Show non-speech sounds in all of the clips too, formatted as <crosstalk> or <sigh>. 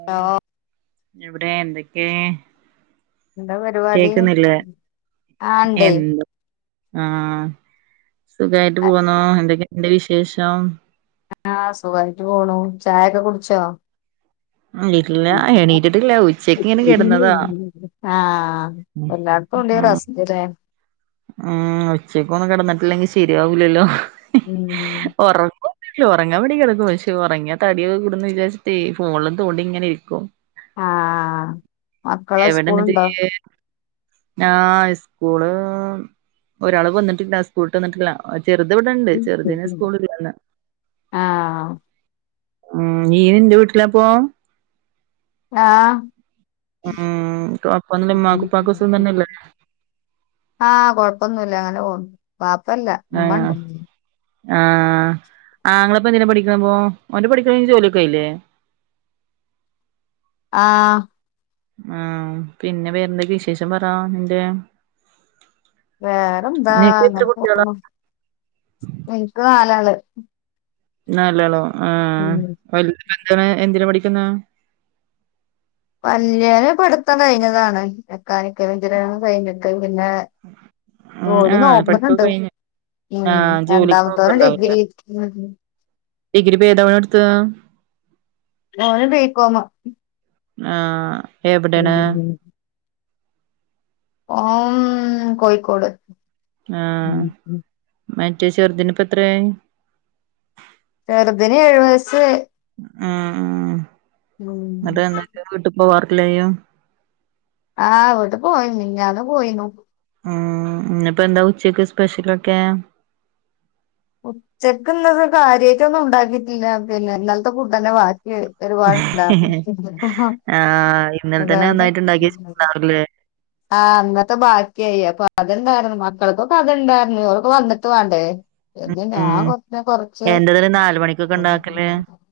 ഉം ഹലോ എവിടെ എന്തൊക്കെ എന്താ പരിപാടി കേക്കുന്നില്ലേ ആഹ് ഇണ്ട് എന്ത് ആഹ് സുഖായിട്ട് പോന്നൂ എന്തൊക്കെ ഉണ്ട് വിശേഷം ആഹ് സുഖായിട്ട് പോണു ചായൊക്കെ കുടിച്ചോ? ഇല്ല <unintelligible> എണീറ്റിട്ടില്ല ഉച്ചക്ക് ഇങ്ങനെ കിടന്നതാ ആഹ് ഉം എല്ലാടത്തും ഇ റസ് റ്റ്‌ലെ ഉം ഉച്ചക്ക് ഒന്ന് കിടന്നിട്ടില്ലെങ്കിൽ ശരിയാവൂലല്ലോ ഒറ ഇല്ല ഉറങ്ങാ വേണ്ടി കിടക്കും പക്ഷെ ഉറങ്ങാ തടിയെ കൂടന്ന് വിചാരിച്ചട്ടേ ഫോണിലും തോണ്ടി ഇങ്ങനെ ഇരിക്കും ആ മക്കള് എവിടെ ന്നിട്ട് സ്കൂളുണ്ടോ ഇയ്യ് ആഹ് സ്കൂള് ഒരാള് വന്നിട്ടില്ല സ്കൂ ൾട്ട് വന്നിട്ടില്ല ചെറുത് ഇവിടെണ്ട് ചെറുതിന് സ്കൂളില്ല ആ ഉം നീ നിന്റെ വീട്ടിലാപ്പോ ആഹ് ഉം കൊഴപം ഒന്നുല്ല ഉമ്മാക്കും ഉപ്പാക്കും തന്നെയല്ലേ ആഹ് കൊഴപ്പൊന്നുല്ല അങ്ങനെ പോണു ബാപ്പല്ല ആഹ് ഉമ്മണ്ട് ആഹ് ആങ്ങളിപ്പ എന്തിനാ പഠിക്കുണ് ഇപ്പൊ ഓന്റെ പഠിക്കല് കഴിഞ്ഞു ജോലിയൊക്കെ ആയില്ലേ ആഹ് ആഹ് പിന്നെ വേറെന്തൊക്കെ വിശേഷം പറ നിന്റെ വേറെന്താ നിനക്ക് എത്ര അങ്ങനെ കുട്ടികളാ പോന്നു എനിക്ക് നാലാള് നാലാളോ ആഹ് ഉം വലുത് എന്തിനാ എന്തിനാ പഠിക്കുന്ന വല്യോന് പഠിത്തം കഴിഞ്ഞതാണ് മെക്കാനിക്കൽ എഞ്ചിനർ കഴിഞ്ഞിട്ട് പിന്നെ ഉം ജോലി ആഹ് പഠിപ്പൊക്കെ നോക്കണുണ്ട് കഴിഞ്ഞ് ഉം ആഹ് ജോലിക്ക് രണ്ടാമത്തോന് നോക്ക്ണ്ടാവുല്ലേ ഡിഗ്രി ഡിഗ്രി പെതാ ഓളെട്ത്ത് ഓള് ബിക്കോമ് ആഹ് എവിടെണ്? ഓമ് കോഴിക്കോട് ആഹ് മറ്റേ ചെറുതിന്‌പ്പ എത്ര ആയി? ചെറുതിന് ഏഴു വയസ്സ് ആഹ് ആഹ് ഇന്നട്ട് എന്തൊക്കെ വീട്ടിപ്പോ വാർക്കില്ലേയ്യോ ആഹ് വീട്ടിക്ക് പോകല് ഇണ്ട് മിഞാന്ന് പോയിനു ആഹ് ഇഞ്പ്പ എന്താ ഉച്ചക്ക് സ്പെഷ്യലൊക്കെ? ഉച്ചക്ക് ഇന്ന് കാര്യയിട്ടോന്നും ഉണ്ടാക്കിട്ടില്ല പിന്നെ ഇന്നൽത്തെ ഫുഡന്നെ വാ ഒരു പാടുണ്ടാകും ആഹ് ഇന്നലെ തന്നെ ഒന്നായിട്ട് ഉണ്ടാക്കി വെച്ചിട്ടുണ്ടാവുല്ലേ <unintelligible> ആഹ് ഇന്നത്തെ ബാക്കിയായി അപ്പൊ അത്ണ്ടായിരുന്നു മക്കൾക്കൊക്കെ അത്ണ്ടായിരുന്നു ഇവർക്ക് വന്നിട്ട് വാണ്ടേ ഉം എന്റേതില് നാല് മണിക്കൊക്കെ ഉണ്ടാക്കല് <unintelligible>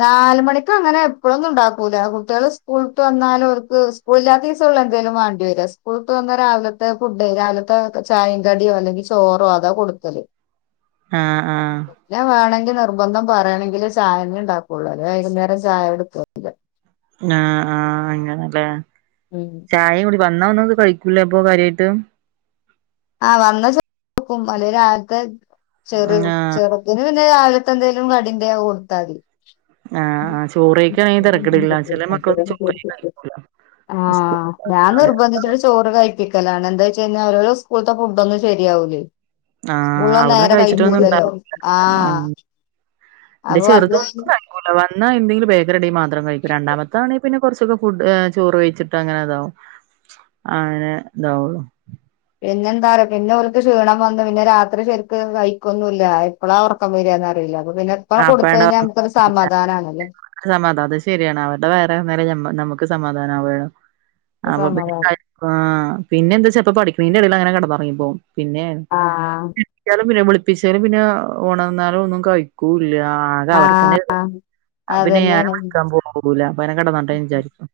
നാല് മണിക്കങ്ങനെ എപ്പളൊന്നും ഇണ്ടാക്കൂല കുട്ടികള് സ്കൂള് വിട്ട് വന്നാല് ഓർക്ക് സ്ക്കൂള് ഇല്ലാത്ത ദിവസ ഒള്ളു എന്തെലും വാണ്ടയത് സ്ക്കൂള് വിട്ട് വന്നാ രാവിലത്തെ ഫുഡ് രാവിലത്തെ ചായേം കടിയോ അല്ലെങ്കി ചോറോ അതാ കൊട്ക്കല് ആഹ് ആഹ് പിന്നേ വേണങ്കി നിർബന്ധം പറയാണെങ്കിലെ ചായന്നേ ഇണ്ടാക്കൊള്ളു അല്ലെ വൈകുന്നേരം ചായ കൊട്ക്കു ആഹ് ആഹ് അങ്ങനല്ലേ ഉം ചായേം കുടി വന്നാ ഒന്ന് കയ്ക്കൂലെ അപ്പൊ കാര്യയിട്ട് ആഹ് വന്ന <unintelligible> ആഹ് ഇതിന് പിന്നെ രാവിലത്തെ എന്തേലും കടിണ്ടെ അത് കൊട്ത്താതി ആഹ് ആഹ് ചോറ് കഴിക്കാണെങ്കിൽ തരക്കേടില്ല ചില മക്കളൊന്നും ചോറേ കഴിക്കൂല <unintelligible> സ്കൂള് ആഹ് ഞാൻ നിർബന്ധിച്ചിട്ട് ചോറ് കയ് പ്പിക്കലാണ് എന്താച്ചയ്ഞ്ഞാ ഒരാള് സ്കൂൾത്തെ ഫുഡോന്നും ശരിയാവൂല്ലേ ആഹ് സ്ക്കൂള്ള് ഓൻ അവിടുന്ന് നേരെ കയ്ക്കൂലല്ലോ ആഹ് ഇന്റെ അപ്പൊ വന്ന് കഴിഞ്ഞ് ചെറുതൊന്നും കയ്ക്കൂല വന്ന എന്തെങ്കിലും ബേക്കറിണ്ടെങ്കി മാത്രം കയ്ക്കു രണ്ടാമത ത്താണെ പിന്നേ കൊർച്ചൊക്കെ ഫുഡ് ഏഹ് ചോറ് കയ്ച്ചിട്ട് അങ്ങനെതാവും അങ്ങനെ ഇതാവുള്ളു പിന്നെ എന്താറയോ പിന്നെ ഓൽക്ക് ക്ഷീണം വന്ന് പിന്നെ രാത്രി ശെരിക്ക് കയ്ക്കൊന്നുല്ല എപ്പളാ ഒറക്കം വെരാന്ന് അറീല അപ്പൊ പിന്നെ ഇപ്പം കൊട്ത്തയ്ഞ്ഞാ നമ്മക്കൊര് സമാധാനാണല്ലേ ഒര് സമാധ അത് ശരിയാണ് അവര്ടെ വയറ് നേറഞ്ഞാലേ ഞമ് ഞമ്മക്ക് സമാധാനാവാ അപ്പൊ പിന്നെ കാ സമാധാനം ആഹ് പിന്നെ എന്താെച്ച ഇപ്പ പഠിക്ണെന്റെ എടെല് അങ്ങനെ കേടന്നൊറങ്ങി പോവും പിന്നെ ആഹ് ക്യാലും പിന്നെ വിളിപ്പിച്ചാലും പിന്നാ ഒണന്നാലും ഒന്നും കയ്ക്കൂല്ല അത ആഹ് അവർക്കന്നെത് അപ്പ പിന്നെ ഞാനും അതന്നെയാണ് വിളിക്കാം പോകൂല അപ്പ അങ്ങനെ കേടന്നോട്ടെന്ന് വിചാരിക്കും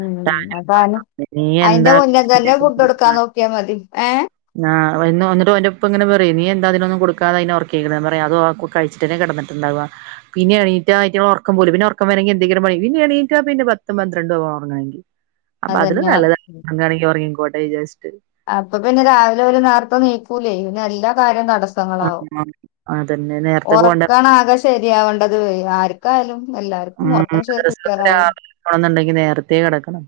ഉം അപ്പ അന്നേ നീ അയ്ന്റെ മുന്നെ തന്നെ എന്താ ഫുഡ് കൊട്ക്കാ നോക്കിയ മതി ഏഹ് ആഹ് വയ്ന്നു ഇന്നട്ടു ഓന്റെ ഉപ്പ ഇങ്ങനെ പറിം നീ എന്താ അതിനൊന്നും കൊട്ക്കാതെ അയ്നെ ഒറക്കീക്ക്ണെ ഞാന് പറിം അതോ <unintelligible> ട്ട്നെ കെടന്ന്ട്ട്ണ്ടാവ പിന്നെ എണീറ്റ അയ്റ്റങ്ങളെ ഒറക്കം പോവുലെ പിന്നെ ഒറക്കം വരെണങ്കി എന്തെങ്കിലും പണി പിന്നെ എണീറ്റാ പിന്നെ പത്തും പന്ത്രെണ്ടാവും ഒറങ്ങണെങ്കി അപ്പ അതിലും അതന്നെ നല്ലത് ഒറങ്ങാണെങ്കി ഒറങ്ങിക്കോട്ടെ വിചാരിച്ച്ട്ട് അപ്പ പിന്നെ രാവിലെ ഓല് നേര്ത്തെ നീക്കൂലേ പിന്നെല്ലാ കാര്യം തടസ്സ് ആഹ് ആഹ് അതന്നെ നേര്ത്തെ പോണ്ടെ ശരിയാവണ്ടത് വെ ആര് ഉം ഉം മദ്രറസെക്ക് ക്ലിയറാവും രാവിലെ പോണന്ന്ണ്ടെങ്കി നേരത്തെ കെടക്കണം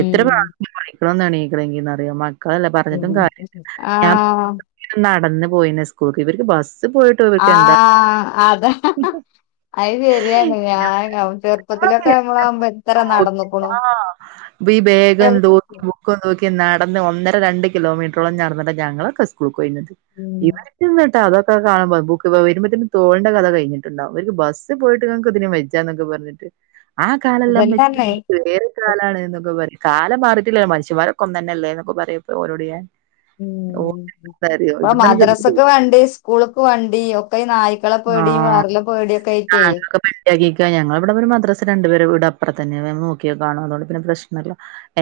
എത്ര പ്രവശ്യം വിളിക്കണോന്ന് എണീക്കണെങ്കിന്ന് അറിയോ ക്കളല്ലെ പറഞ്ഞട്ടും കാര്യല്ല ഞാം ആഹ് നടന്ന് പോയ്ന്നെ സ്കൂൾക്ക് ഇവര്ക്ക് ബസ്സിപോയ് ആഹ് അതാ അയ് ശരിയാണ് ഞാ എന്താ ആയാണ് ചെറുപ്പത്തിലൊക്ക ആദ്യം എന്റെ അമ്മളാവ്മ്പ എത്ര നടന്നുക്ക്ണു വി ബെഗും തൂക്കി ബുക്കും തൂക്കി നടന്ന് ഒന്നര രണ്ട് കിലോമീട്രോളം നടന്നിട്ടാ ഞങ്ങളക്ക സ്കൂ സ്കൂൾക്കൊയ്ര്ന്നത്ത് ഉം ഇവര് എന്നിട്ടാതോ ഇപ്പ കാണ്മ്പം ബുക്ക്‌ വര്മ്പത്തന്ന തോൾന്റ കഥ കയ്ഞ്ഞ്ട്ട്ണ്ടാവും അവര്ക്ക് ബസ്സി പോയ്‌ട്ടന്ന ഇങ്ങ്ക് ഇത്നും വജ്ജ് ചാന്നൊക്ക പറഞ്ഞട്ട് ആ കാലല്ല ഉമ്മച്ചി അതന്നെ ഇത് വേറെ കാലാണ്ന്നൊക്ക പറെം കാലം മാറിട്ടില്ലല്ലോ മനുഷ്യമ്മാരെക്ക ഒന്നന്നല്ലേന്ന് ഒക്ക പറെം ഇപ്പ ഓരോട് ഞാൻ ഓ ഉം അറിയോ ഇപ്പ ഇവിടുന്ന് മദ്രസക്ക്‌ വണ്ടി സ്കൂൾക്ക് വണ്ടി ഒക്ക ഈ നായ് ക്കള പേടീം വെർല പേടിക്കായ്റ്റേ റ്റകീക്ക ഞങ്ങള ഇവട പിന്ന മദ്രസ രണ്ട് പെര വീടപ്പറതന്നാണ് നമ്മള് നോക്കിയ കാണും അതോണ്ട് പിന്ന പ്രശ്നല്ല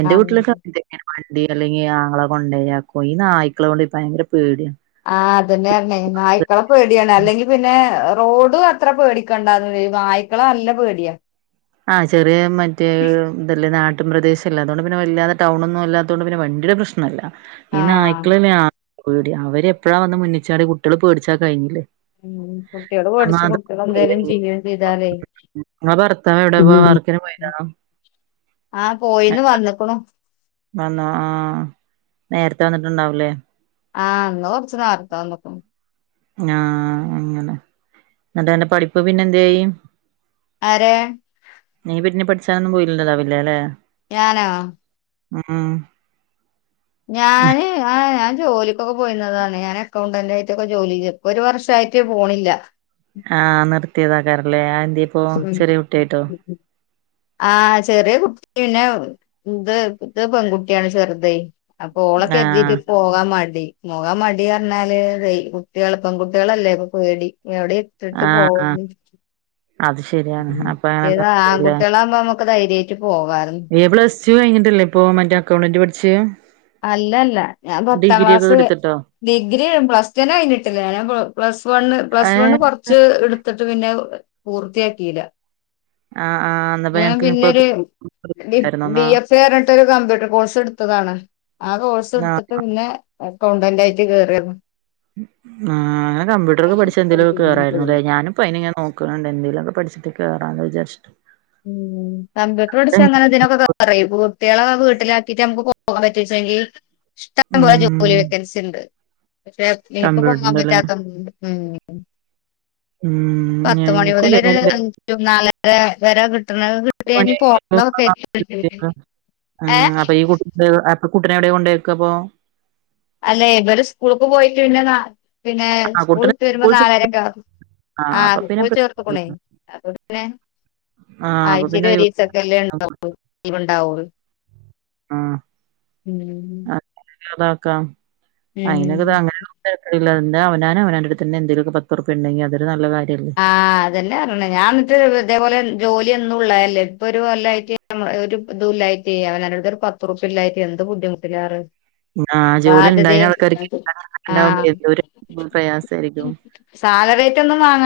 എന്റ ആഹ് വീട്ട്ലെക്ക എന്തെങ്കില് വണ്ടി അല്ലെങ്കി ആങ്ങള കൊണ്ടെയാക്കും ഈ നായ്ക്കള കൊണ്ടെ പയ്ങ്കര പേടിയാണ് ആഹ് അതന്നെ പറഞ്ഞെ നായ്ക്കള പേടിയാണ് അല്ലെങ്കി പിന്നെ റോഡ് അത്ര പേടിക്കണ്ടാന്ന് വെയ് നായ്ക്കള നല്ല പേടിയാ ആഹ് ചെറിയ മറ്റെ ഇതല്ലേ നാട്ട് പ്രദേശല്ലേ അതോണ്ട് പിന്ന വല്ലാതെ ടൗണൊന്നും അല്ലാ തൊണ്ട് പിന്ന വണ്ടീട പ്രശ്നല്ല ഈ ആഹ് നായ്ക്കള് ലെ പേടി അവര്പ്പഴാ വന്ന് മുന്നിച്ചാട്യ കുട്ടികള് പേടിച്ചാ കഴിഞ്ഞില്ലേ. ഉം കുട്ടികള് പേടിച്ചും കുട്ടികളേ സമാധാനമില്ല. എന്തേലും ചെയ്യേ ചെയ്താലേ. ഇങ്ങളെ ഭർത്താവ് എവിടെ ഉം വർക്കിന് പോയിനാ? ആഹ് പോയിന്നു വന്ന്ക്ക് ണു. വന്നു ആ നേരത്തെ വന്നിട്ടുണ്ടാവലേ? ആഹ് ഇന്ന് കൊർച് നേര്ത്തെ വന്ന് ക്ക് ണു. ആഹ് അങ്ങനെ ന്നിട്ട് പഠിപ്പ് പിന്നെ എന്തയി? ആരെ? നീ പിന്നെ പഠിച്ചാനൊന്നും പോയില്ലണ്ടതാവില്ലേ അല്ലെ? ഞാനോ? ഉം ഉം ഞാന് ആ ഞാൻ ജോലിക്കൊക്കെ പോയിന്നതാണ് ഞാനക്കൗണ്ടന്റ ആയിട്ടൊക്കെ ജോലി ഒരു വർഷയിട്ട് പോണില്ല. ആഹ് നിർത്തിയതാക്കാറല്ലേ ആ എന്തി ഇപ്പോ ഉം ചെറിയ കുട്ടിയായിട്ടോ. ആഹ് ചെറിയ കുട്ടി പിന്നെ ഇത് ഇത് പെൺകുട്ടിയാണ് ചെറുതെ. അപ്പൊ ആഹ് ഓളെക്കര്തീട്ടെ. പോകാൻ മടി പോകാൻ മടി പറഞ്ഞാല് കുട്ടികൾ പെൺകട്ടികളല്ലേ ഇപ്പൊ പേടി എവിടെ. ഇട്ടിട്ട് ആഹ് അ പോവന്ന് അത് ശ മറ്റേത് ആൺകുട്ടികളാകുമ്പോ നമ്മക്ക് ധൈര്യയിട്ടു പോവാരുന്നു. എ പ്ലസ് ടു കഴി ഞ്ഞിട്ടല്ലേ ഇപ്പോ മറ്റേ അക്കൗണ്ടന്റ് പഠിച്ചേ? അല്ലല്ല ഞാൻ പത്താം ഡിഗ്രി ഒക്കെ ക്ലാസ് ക എടുത്തിട്ടോ ഡിഗ്രി പ്ലസ് ടെൻ കഴിഞ്ഞിട്ടില്ല ഞ പ്ലസ് വണ് പ്ലസ് ഏഹ് വണ്. കൊറച്ച് എടുത്തിട്ട് പിന്നെ പൂർത്തിയാക്കിയില്ല. ആഹ് ആഹ് ന്നാ പിന്നെ ഞൻ അനക്ക് ഇപ്പൊ പിന്നെരു ടി ബി ന്നാ എഫ് ട്ടൊരു കമ്പ്യൂട്ടർ കോഴ്സ് എടുത്തതാണ് ആ കോഴ്സ് ആഹ് ആഹ് എടുത്തിട്ട് പിന്നെ. അക്കൗണ്ടന്റ് ആയിട്ട് കേറിയരുന്നു. ആ അങ്ങനെ കമ്പ്യൂട്ടറൊക്കെ പഠിച്ച എന്തെങ്കി ലൊക്കെ കേറായിരുന്നു അല്ലേ ഞാനും. ഇപ്പനി ഞാൻ നോക്കുന്നുണ്ട് എന്തേങ്കിലുംക്കെ പഠിച്ചിട്ടേ കയറാന്ന് വിചാരി ചിട്ട്. ഉം കമ്പ്യൂട്ടർപഠിച്ച അങ്ങനെതിനൊക്ക ക്കേ പറയും കുട്ടേളേ വീട്ട്ലാക്കീട്ട് നമുക്ക് പോകാൻ പറ്റ്ച്ചെങ്കി ഇഷ്ടം പോലെ ജോലി വേ ഉം ക്കൻസി ണ്ട് പക്ഷെ ഇൻക്ക് പോകാൻ കമ്പ്യൂട്ടറിന്റെല്ലേ പറ്റാത്ത ഉം ഉം ഉം പത്ത് മണി മുതൽ ഒര് അഞ്ച് നാലര വരെ കി ട്ടുന്നതൊക്കെ കിട്ട്യ പണി ഞ് കഴിയുമ്പോ പോണംന്നൊ ക്കെര്‌ത്‌ണ്ട് ആ ആഹ് ഏഹ് <unintelligible> അപ്പൊ കുട്ടിനെ എവിടെ കൊണ്ടേക്ക അപ്പോ അല്ലേ ഇവര് സ്കൂൾക്ക് പോയ്റ്റ് പിന്നെ നാ പിന്നെ ആ കുട്ടീനെ സ്കൂള്ട്ട് വരുമ്പോ സ്കൂൾ ചേ നാലരക്കെ ആവും ആ അപ്പൊ ആഹ് പിന്നെ സ്കൂൾ ചേർത്തുക്കുണേ പ്രശ്നല്ല. അപ്പൊ പിന്നെ ആ അപ്പൊ ആയ്ച്ചേൽ പിന്നെ ഒരീസക്കല്ലേ ഒഴിവുണ്ടാവും. ഇണ്ടാവൂ ലീവ് ണ്ടാവൂ ആ ഉം അതൊക്കെ അതാക്കാം അയിനൊക്കെ ഉം ത ങ്ങനെ തരക്കടില്ല എന്താ അവനാൻ അവനാന്റെടുത്തന്നെ എന്തെലൊക്കെ പത്തുർപ്പ്യ ഇണ്ടെങ്കി അതൊരു നല്ലകാ ര്യല്ലേ ആഹ് അതന്നെ പറിണ് ഞാൻന്ന്ട്ട് ഇതേപോലെ ജോലി എന്നുള്ളല്ലേ ഇപ്പൊ ഒരു കൊല്ലായിറ്റ് നമ്മ ഒരു ഇതുല്ലായിറ്റേ അവനാന്റെ ട് ത്ത് ഒരു പത്തുർപ്യ ഇല്ലായിറ്റ് എന്ത് ബുദ്ധിമുട്ടിലാറ്യോ ഉം ആഹ് ജോലി ഇണ്ടായിന ആൾക്കാർക്ക് <unintelligible> ണ്ടാവുമ്പ ആഹ് എന്തൊരു പ്രയാസേരിക്കും സാലറി ആയിറ്റ് ഒന്നും വാങ്ങ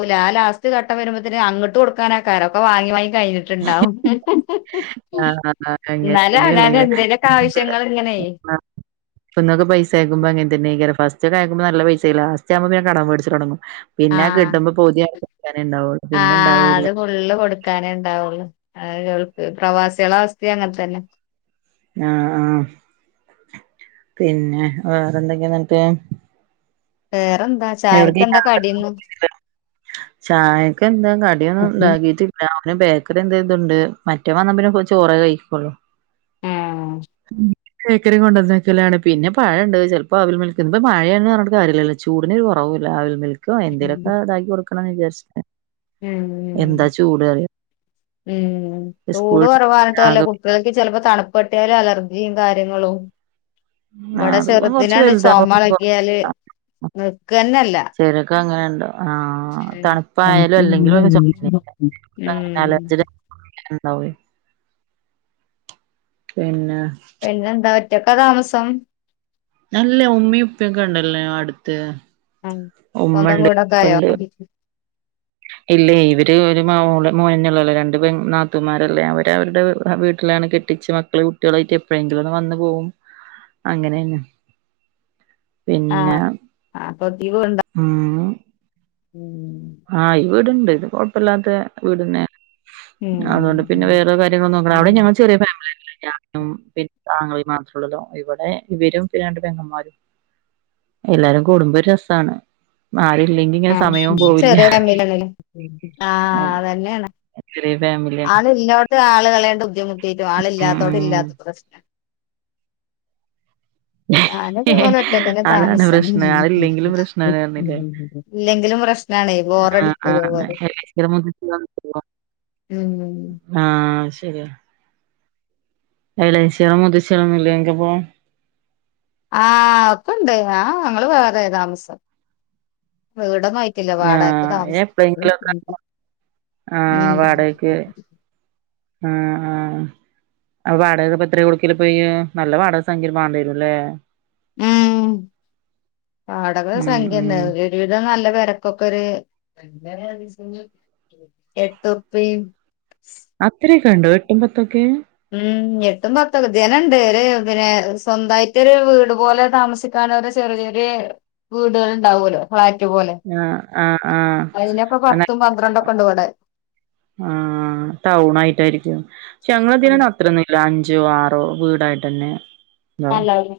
ങ്ങൂല ആ ലാസ്റ്റ് ഘട്ടം വരുബത്തിന് അങ്ങട്ട് കൊടുക്കാനാക്കാരം ഒക്ക വാങ്ങി വാങ്ങി കയിഞ്ഞ്ട്ട്ണ്ടാവും ആ അങ്ങനെ ന്നാലും അവനാന്റെ തന്നെയല്ലേ എന്തേലൊക്കെ ആവശ്യങ്ങള് ങ്ങനെ പെണ്ണ്ങ്ങക്ക് പൈസ അയക്കുമ്പോ അങ്ങൻ തനെ അയ്ക്കാരം ഫസ്റ്റ് ഒക്കെ ആയക്കുമ്പോ നല്ല പൈസേ ലാസ്റ്റ് ആവുമ്പോ പിന്നെ കടം വേട്ച്ചൽ തൊടങ്ങും പിന്നെ ആഹ് കിട്ട്മ്പോ പൗതി <unintelligible> ക്കാനെ ണ്ടാവൊള്ളൂ പിന്നെ ആഹ് അത് ണ്ടാവൂല്യാ ഫുള്ള് കൊടുക്കാനേ ഇണ്ടാവൊള്ളു <unintelligible> പ്രവാസേള അവസ്ഥിം അങ്ങൻ തന്നെ ആഹ് ആഹ് പിന്നെ വേറന്തക്കെ ന്ന്ട്ട് വേറെന്താ എവ്ട് ചായക്ക് എന്താ കടിന്ന് <unintelligible> ച്ചായക്ക് എന്താ കടിയൊന്നും ഇണ്ടാക്കിട്ടി അവന് ബേക്കറി എന്തേ തുണ്ട് മറ്റേ വന്നാ പിന്നെ ചോറ കഴിക്കൊള്ളു ഏഹ് ഉം ബേക്കറി കൊണ്ടന്നക്കലാണ് പിന്നെ പഴണ്ട് ചെല് പ്പോ അവിൽ മിൽക്ക് ഇപ്പ മഴയാണ് പറഞ്ട്ട് കാര്യലല്ലോ ചൂടിനൊരു കൊറവൂല്ല അവിൽ മിൽക്കോ എന്തേലൊക്കെ ഇതാക്കി കൊടുക്കണന്ന് വിചാരിച്ച് എന്താ ഉം ചൂട് അറിയോ ഉം ചൂട് സ്കൂൾ കൊറവാർഞ്ട്ട് കാര്യല്ല ആകെ കുട്ടികൾക്ക് ചെലപ്പോ തണ് പെട്ട്യാൽ അലർജിം കാര്യങ്ങളും ആഹ് ഇവടെ അത് കുറച്ച് ചെർദിനണ്ട് ചൊമ വലുതാവുമ്പോ അളഗ്യാല് നിക്കന്നല്ല ചേലോര്ക്ക് അങ്ങനെ ഇണ്ടാവും ആഹ് ഉം തണുപ്പായാലും അല്ലെങ്കിലും ചൊമന്നേ ആക്കാരം <unintelligible> അലർജി ഡേ ഇണ്ടാവേ പിന്നെ പിന്നെന്താ ഒറ്റക്കാ താമസം നല്ല ഉമ്മിം ഉപ്പിയൊക്ക ഇണ്ടല്ലോ അട്ത്ത് ആഹ് സ്വന്തം വീടൊക്ക ആയോ <inaudible> ഇല്ലേ ഇവര് ഒര് മോള് മോനന്നേ ഒള്ളല്ലേ രണ്ട് പെ നാത്തുമാരല്ലേ അവര് അവര്ടെ വീ വീട്ടിലാണ് കെ ട്ടിച്ച് മക്കള് കുട്ടേളായ്റ്റ് എപ്പഴെങ്കിലും ഒന്ന് വന്ന് പോവും അങ്ങനെണ് ആഹ് ആപ്പൊ <unintelligible> ഉം ഉം ആഹ് ഈ വീടുണ്ട് ഇത് കൊഴപ്പല്ലാത്ത വീടന്നെ അതുകൊണ്ട് പിന്നെ ഉം വേറ കാര്യ ങ്ങൾ നോക്ക്ണെ അവിടെ പിന്നെ ഞങൾ ചെറിയ ഫാമിലിന്നെ ഞാനും പിന്നെ ഇന്റെ ആങ്ങളീം മാത്രേ ഉള്ളല്ലോ ഇവിടെ ഇവരും പിന്നെണ്ട് പെങ്ങന്മാരും എല്ലാരും കൂടുംമ്പോ ഒരു രസാണ് ആരുംല്ലെങ്കി ഇങ്ങനെ സമയവും പോയി വെറെ ഫാമിലിയിലൊന്നുല്ലേ ആഹ് അതന്നെണ് ചെറിയ ഫാമിലിയാണ് ആന്ന് ഇല്ലോട്ത്ത് ആൾകെളേണ്ട് ബുദ്ധിമുട്ടിട്ടും ഉം ആളില്ലാത്തോടം ഉം ഇല്ലാത്ത പ്രശ്നം ഞാനിത് പോലെ ഒറ്റക്കന്ന അതാണ് താമസം പ്രശ്നം ആളില്ലെങ്കിലും പ്രശ്നാണ് പറഞ്ഞില്ലേ ഇല്ലെങ്കിലും പ്രശ്നാണെ ആഹ് ബോറടിക്കും ഇതേ ആഹ് പോലെ എളേച്ചിടെ മുത്തച്ഛനൊന്നുല്ലല്ലോ ഉം ആഹ് ശരിയാ ഇളയച്ചികളും മുത്തച്ഛികളും ഒന്നുല്ലേ നിൻക്കിപ്പം ആഹ് ഒക്കെ ഇണ്ട് ഞാൻ ആഹ് ഞങ്ങള് വേറെ താമസം വീട് മൈ ആഹ് എപ്പളെങ്കിലൊക്കെ ഉണ്ടാ <inaudible> ആഹ് ഉം വാടകക്ക് ആഹ് ആഹ് അപ്പൊ വാടകക്ക്പ്പോ എത്ര കൊടുക്കല് ഇപ്പൊ ഇയ്യ് നല്ല വാടക സംഖ്യ രും മാണ്ടി വരും ല്ലേ ഉം വാടക ഉം സംഖ്യണ്ട് ഉം ഒരു ഒരു വിധം നല്ല പെരക്കൊക്കെ ഒരു എട്ടുർപ്പി അത്രയൊക്കെ ഉണ്ടോ എട്ടും പത്തൊക്കെ ഉം എട്ടും പത്തൊക്കെ ഇതന്നെണ്ട് ഒരു സ്വന്തായിട്ട് ഒരു വീട് പോലെ താമസിക്ക കാണൊരു ചെറിയൊര് വീടുകൾ ഉണ്ടാവൊല്ലോ ഫ്ലാറ്റ് പോലെ ആഹ് ആഹ് അയിനൊക്കെ ആഹ് പത്തും പന്ത്രണ്ടും ഒക്കെ ഉണ്ട് വെടെ ആഹ് ടൗണായിട്ടായിരിക്കും പക്ഷെ ഞങ്ങളിതിലാണ്ട് അ ത്രന്നുല്ല അഞ്ചോ ആറോ വീടായിട്ടന്നെ ഇണ്ടാവും നല്ലല്ലേ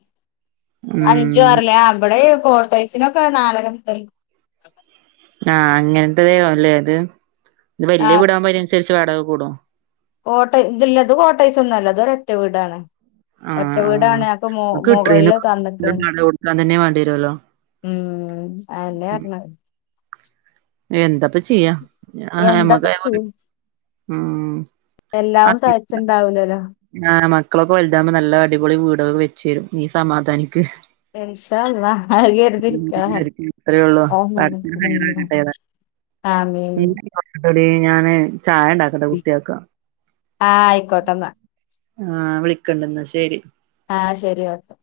അഞ്ചു ഉം ആറ്ല്ലേ ആഹ് ബടെ ഈ കോട്ടേഴ്സിനൊക്കെ നാലര മുതൽ <inaudible> ആഹ് അങ്ങനത്തെതെയല്ലേ ഇത് ഇത് ആ വല്ല്യ വീടാവുമ്പോ അയിനനുസരിച്ച് വാടക കൂടും കോട്ട് ത് ഇല്ലത് കോട്ടയ്സൊന്നും അല്ല ഇത് ഒരറ്റ വീടാണ് ഒറ്റ ആഹ് ആഹ് വീടാണ് അപ്പം മോ നമുക്ക് കിട്ടണീന്ന് മൊകൾല് തന്നക്കാണ് വാടക കൊടുക്കാൻ തന്നെ വേണ്ടി വരുവല്ലോ ഉം അതന്നെ പർഞ്ഞേ എന്താപ്പ ചെയ്യാ ആഹ് എന്താപ്പ നമ്മക്കയ് ചെയ്യും ഉം ആഹ് എല്ലാം തികച്ചുണ്ടാവൂലല്ലോ പിന്നെ ആഹ് മക്കളൊക്കെ വലുതാവൂമ്പോ നല്ല അടിപൊളി വീടൊക്കെ വെച്ച് തരും നീ സമാധാനിക്ക് ഇൻഷാ അള്ളാ അത് കരുതിയിരിക്ക <unintelligible> അത്രയേള്ളൂ പടച്ചോൻ ഹൈറാക്കട്ടെ ന്ന് <inaudible> ആമീൻ ന്നാ വെക്കട്ടെ ടീ ഞാന് ചായ ഇണ്ടാക്കട്ടെ കുട്ടികൾക്ക് ആ ആയിക്കോട്ടെന്നാ ആഹ് വിളിക്കണ്ട് ന്നാ ശരി ആഹ് ശരി ഒക്കെ